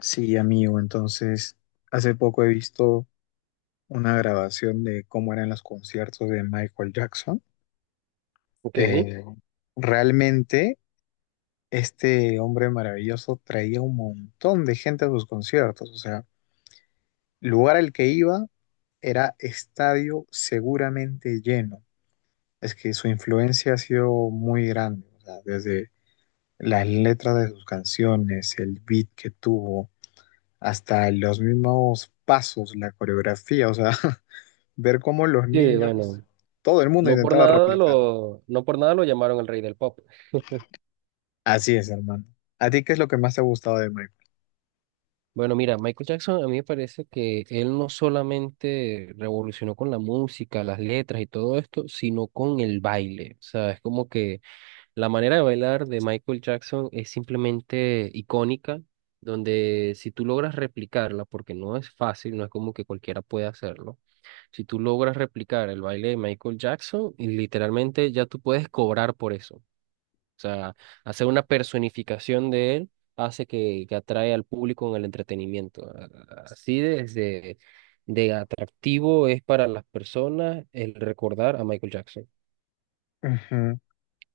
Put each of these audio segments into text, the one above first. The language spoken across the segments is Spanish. Sí, amigo, entonces hace poco he visto una grabación de cómo eran los conciertos de Michael Jackson. Ok. Eh, realmente este hombre maravilloso traía un montón de gente a sus conciertos, o sea, lugar al que iba era estadio seguramente lleno. Es que su influencia ha sido muy grande, o sea, desde las letras de sus canciones, el beat que tuvo, hasta los mismos pasos, la coreografía, o sea. Ver cómo los Sí, niños, bueno, todo el mundo no por intentaba nada replicar. lo, no por nada lo llamaron el rey del pop. Así es, hermano. ¿A ti qué es lo que más te ha gustado de Minecraft? Bueno, mira, Michael Jackson a mí me parece que él no solamente revolucionó con la música, las letras y todo esto, sino con el baile. O sea, es como que la manera de bailar de Michael Jackson es simplemente icónica, donde si tú logras replicarla, porque no es fácil, no es como que cualquiera puede hacerlo. Si tú logras replicar el baile de Michael Jackson, y literalmente ya tú puedes cobrar por eso. O sea, hacer una personificación de él hace que atrae al público en el entretenimiento. Así desde de atractivo es para las personas el recordar a Michael Jackson. Ujú.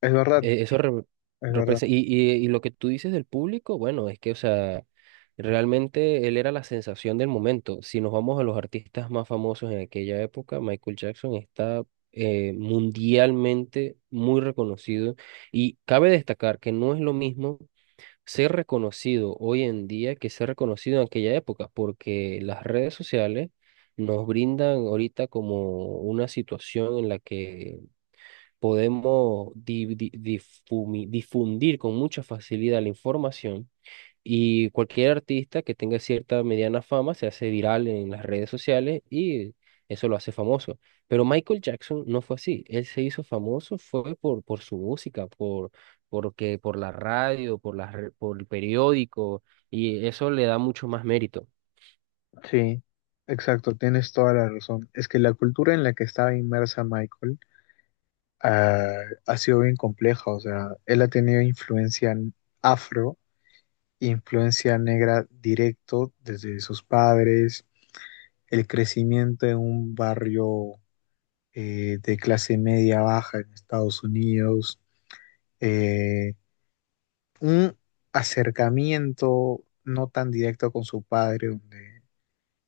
Es verdad, Eso es verdad. representa, y lo que tú dices del público, bueno, es que, o sea, realmente él era la sensación del momento. Si nos vamos a los artistas más famosos en aquella época, Michael Jackson está mundialmente muy reconocido. Y cabe destacar que no es lo mismo ser reconocido hoy en día que ser reconocido en aquella época, porque las redes sociales nos brindan ahorita como una situación en la que podemos difundir con mucha facilidad la información y cualquier artista que tenga cierta mediana fama se hace viral en las redes sociales y eso lo hace famoso. Pero Michael Jackson no fue así. Él se hizo famoso fue por su música, por la radio, por el periódico, y eso le da mucho más mérito. Sí, exacto, tienes toda la razón. Es que la cultura en la que estaba inmersa Michael ah, ha sido bien compleja. O sea, él ha tenido influencia afro, influencia negra directo desde sus padres, el crecimiento en un barrio de clase media baja en Estados Unidos. Eh, un acercamiento no tan directo con su padre, donde,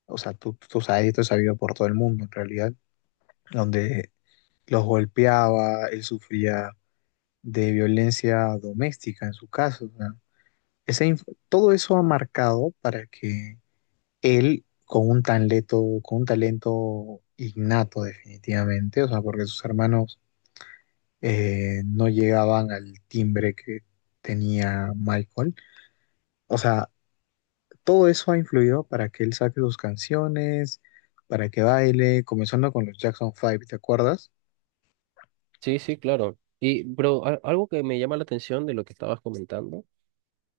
o sea, tú sabes, esto es sabido por todo el mundo en realidad, donde los golpeaba, él sufría de violencia doméstica en su caso. O sea, todo eso ha marcado para que él, con un talento innato definitivamente, o sea, porque sus hermanos no llegaban al timbre que tenía Michael. O sea, todo eso ha influido para que él saque sus canciones, para que baile, comenzando con los Jackson Five, ¿te acuerdas? Sí, sí, claro. Y, pero algo que me llama la atención de lo que estabas comentando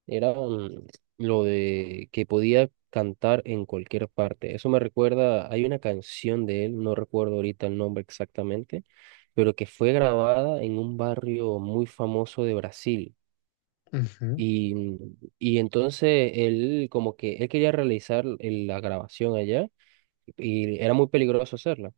era lo de que podía cantar en cualquier parte. Eso me recuerda, hay una canción de él, no recuerdo ahorita el nombre exactamente, pero que fue grabada en un barrio muy famoso de Brasil. Ujú, Y, y entonces él como que él quería realizar la grabación allá y era muy peligroso hacerla.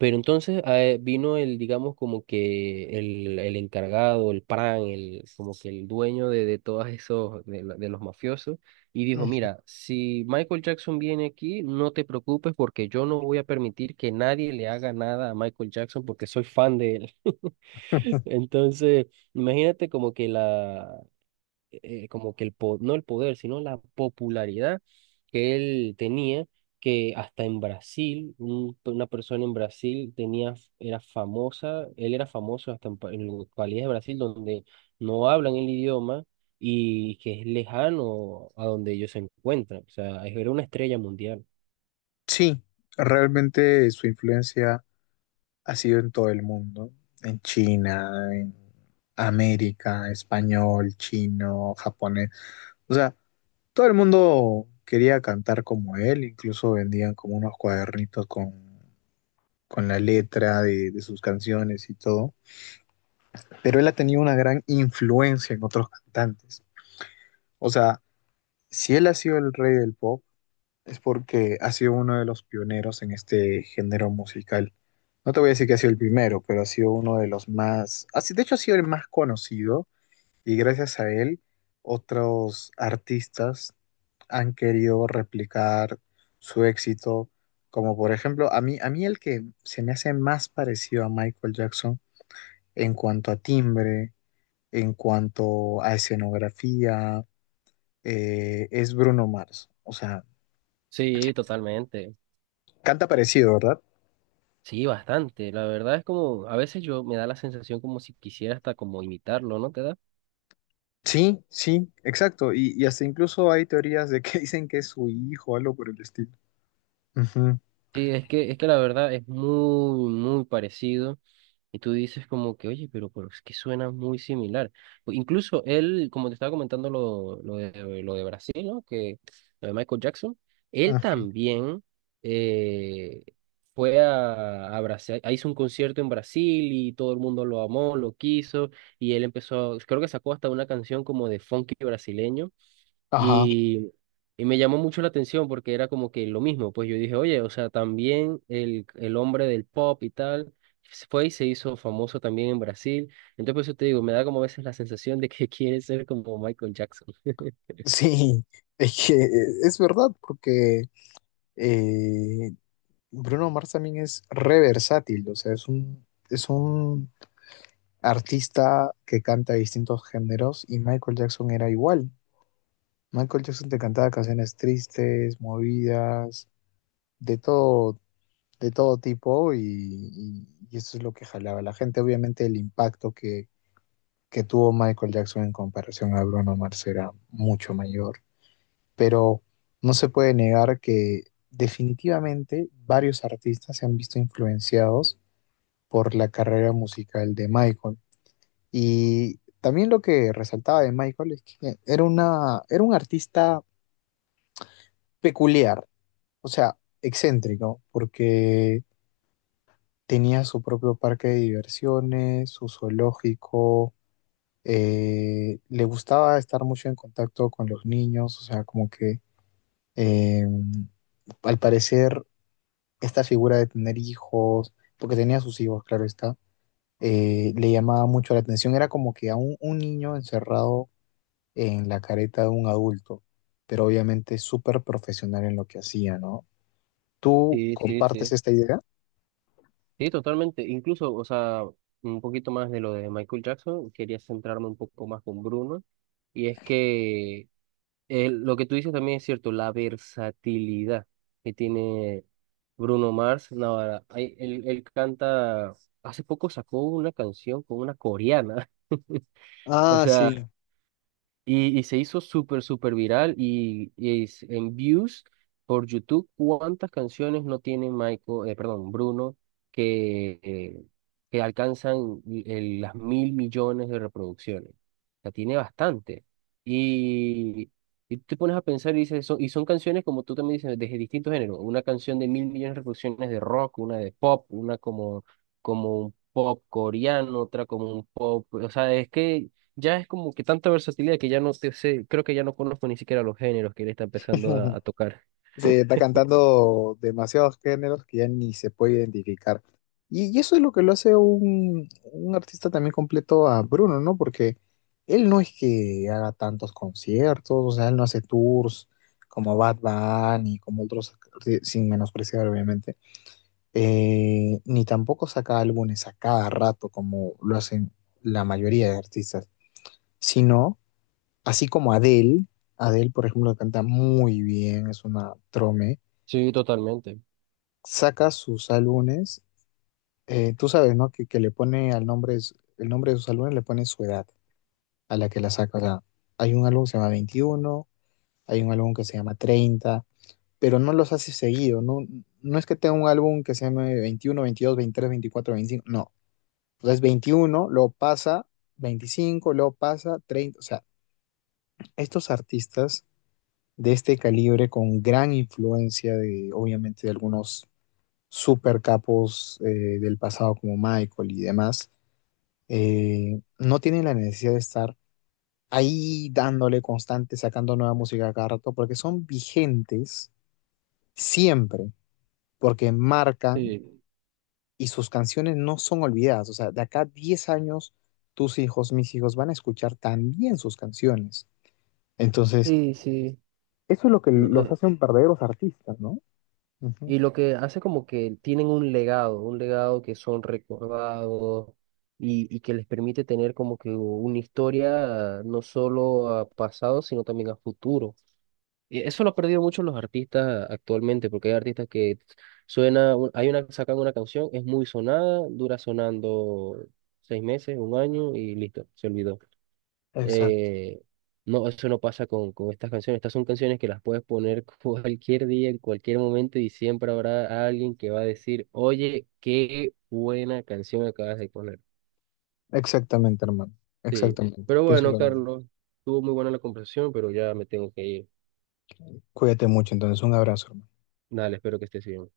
Pero entonces vino el, digamos, como que el encargado, el PRAN, el, como que el dueño de todos esos, de los mafiosos, y dijo, ujú. mira, si Michael Jackson viene aquí, no te preocupes porque yo no voy a permitir que nadie le haga nada a Michael Jackson porque soy fan de él. Entonces, imagínate como que la, como que el po- no el poder, sino la popularidad que él tenía, que hasta en Brasil, una persona en Brasil tenía, era famosa, él era famoso hasta en, en localidades de Brasil donde no hablan el idioma y que es lejano a donde ellos se encuentran. O sea, era una estrella mundial. Sí, realmente su influencia ha sido en todo el mundo, en China, en América, español, chino, japonés. O sea, todo el mundo quería cantar como él, incluso vendían como unos cuadernitos con la letra de sus canciones y todo. Pero él ha tenido una gran influencia en otros cantantes. O sea, si él ha sido el rey del pop, es porque ha sido uno de los pioneros en este género musical. No te voy a decir que ha sido el primero, pero ha sido uno de los más, ha si- de hecho ha sido el más conocido y gracias a él otros artistas han querido replicar su éxito, como por ejemplo, a mí el que se me hace más parecido a Michael Jackson en cuanto a timbre, en cuanto a escenografía, es Bruno Mars. O sea, Sí, totalmente. canta parecido, ¿verdad? Sí, bastante. La verdad es como, a veces yo me da la sensación como si quisiera hasta como imitarlo, ¿no te da? Sí, sí, exacto. Y hasta incluso hay teorías de que dicen que es su hijo, algo por el estilo. Ujú. Sí, es que la verdad es muy, muy parecido. Y tú dices como que, oye, pero es que suena muy similar. O incluso él, como te estaba comentando lo de Brasil, ¿no? Que lo de Michael Jackson, él Ah. también eh, fue a Brasil, ah, hizo un concierto en Brasil y todo el mundo lo amó, lo quiso. Y él empezó, creo que sacó hasta una canción como de funky brasileño. Ajá. Y, y me llamó mucho la atención porque era como que lo mismo, pues yo dije, oye, o sea, también el hombre del pop y tal se fue y se hizo famoso también en Brasil. Entonces, por eso te digo, me da como a veces la sensación de que quiere ser como Michael Jackson. Sí, es que es verdad, porque eh, Bruno Mars también es re versátil, o sea, es un artista que canta distintos géneros y Michael Jackson era igual. Michael Jackson te cantaba canciones tristes, movidas, de todo, de todo tipo y eso es lo que jalaba a la gente. Obviamente el impacto que tuvo Michael Jackson en comparación a Bruno Mars era mucho mayor, pero no se puede negar que definitivamente varios artistas se han visto influenciados por la carrera musical de Michael. Y también lo que resaltaba de Michael es que era un artista peculiar, o sea, excéntrico, porque tenía su propio parque de diversiones, su zoológico, le gustaba estar mucho en contacto con los niños, o sea, como que eh, al parecer esta figura de tener hijos, porque tenía sus hijos, claro está, le llamaba mucho la atención, era como que un niño encerrado en la careta de un adulto, pero obviamente súper profesional en lo que hacía, ¿no? ¿Tú, sí, Sí, sí, compartes sí. esta idea? Sí, totalmente. Incluso, o sea, un poquito más de lo de Michael Jackson, quería centrarme un poco más con Bruno. Y es que lo que tú dices también es cierto, la versatilidad que tiene Bruno Mars. No, ahora, ay, él canta, hace poco sacó una canción con una coreana. O Ah, sea, sí. Y se hizo súper, súper viral y, en views por YouTube, ¿cuántas canciones no tiene Bruno, que, eh, que alcanzan las mil millones de reproducciones? O sea, tiene bastante. Y, y tú te pones a pensar y dices, son canciones, como tú también dices, de distintos géneros. Una canción de mil millones de reproducciones de rock, una de pop, una como, como un pop coreano, otra como un pop. O sea, es que ya es como que tanta versatilidad que ya no te sé, creo que ya no conozco ni siquiera los géneros que él está empezando a tocar. Sí, está cantando demasiados géneros que ya ni se puede identificar. Y eso es lo que lo hace un artista también completo a Bruno, ¿no? Porque él no es que haga tantos conciertos, o sea, él no hace tours como Bad Bunny, como otros, sin menospreciar, obviamente. Ni tampoco saca álbumes a cada rato como lo hacen la mayoría de artistas, sino así como Adele. Adele, por ejemplo, canta muy bien, es una trome, Sí, totalmente. saca sus álbumes. Tú sabes, ¿no? Que le pone al nombre, el nombre de sus álbumes le pone su edad a la que la saca. O sea, hay un álbum que se llama 21, hay un álbum que se llama 30, pero no los hace seguido, no, no es que tenga un álbum que se llame 21, 22, 23, 24, 25, no. O sea, es 21, luego pasa 25, luego pasa 30, o sea, estos artistas de este calibre con gran influencia de, obviamente, de algunos super capos del pasado como Michael y demás, no tienen la necesidad de estar ahí dándole constante, sacando nueva música cada rato, porque son vigentes siempre, porque marcan Sí, y sus canciones no son olvidadas. O sea, de acá a 10 años, tus hijos, mis hijos van a escuchar también sus canciones. Entonces, sí, sí. eso es lo que No, los hacen verdaderos artistas, ¿no? Ujú. y lo que hace como que tienen un legado que son recordados y que les permite tener como que una historia no solo a pasado, sino también a futuro. Y eso lo ha perdido mucho los artistas actualmente, porque hay artistas que suena, sacan una canción, es muy sonada, dura sonando seis meses, un año y listo, se olvidó. Exacto. Eh, no, eso no pasa con estas canciones. Estas son canciones que las puedes poner cualquier día, en cualquier momento, y siempre habrá alguien que va a decir, oye, qué buena canción acabas de poner. Exactamente, hermano. Sí. Exactamente. Pero Pienso bueno, lo mismo. Carlos, estuvo muy buena la conversación, pero ya me tengo que ir. Cuídate mucho, entonces. Un abrazo, hermano. Dale, espero que estés bien.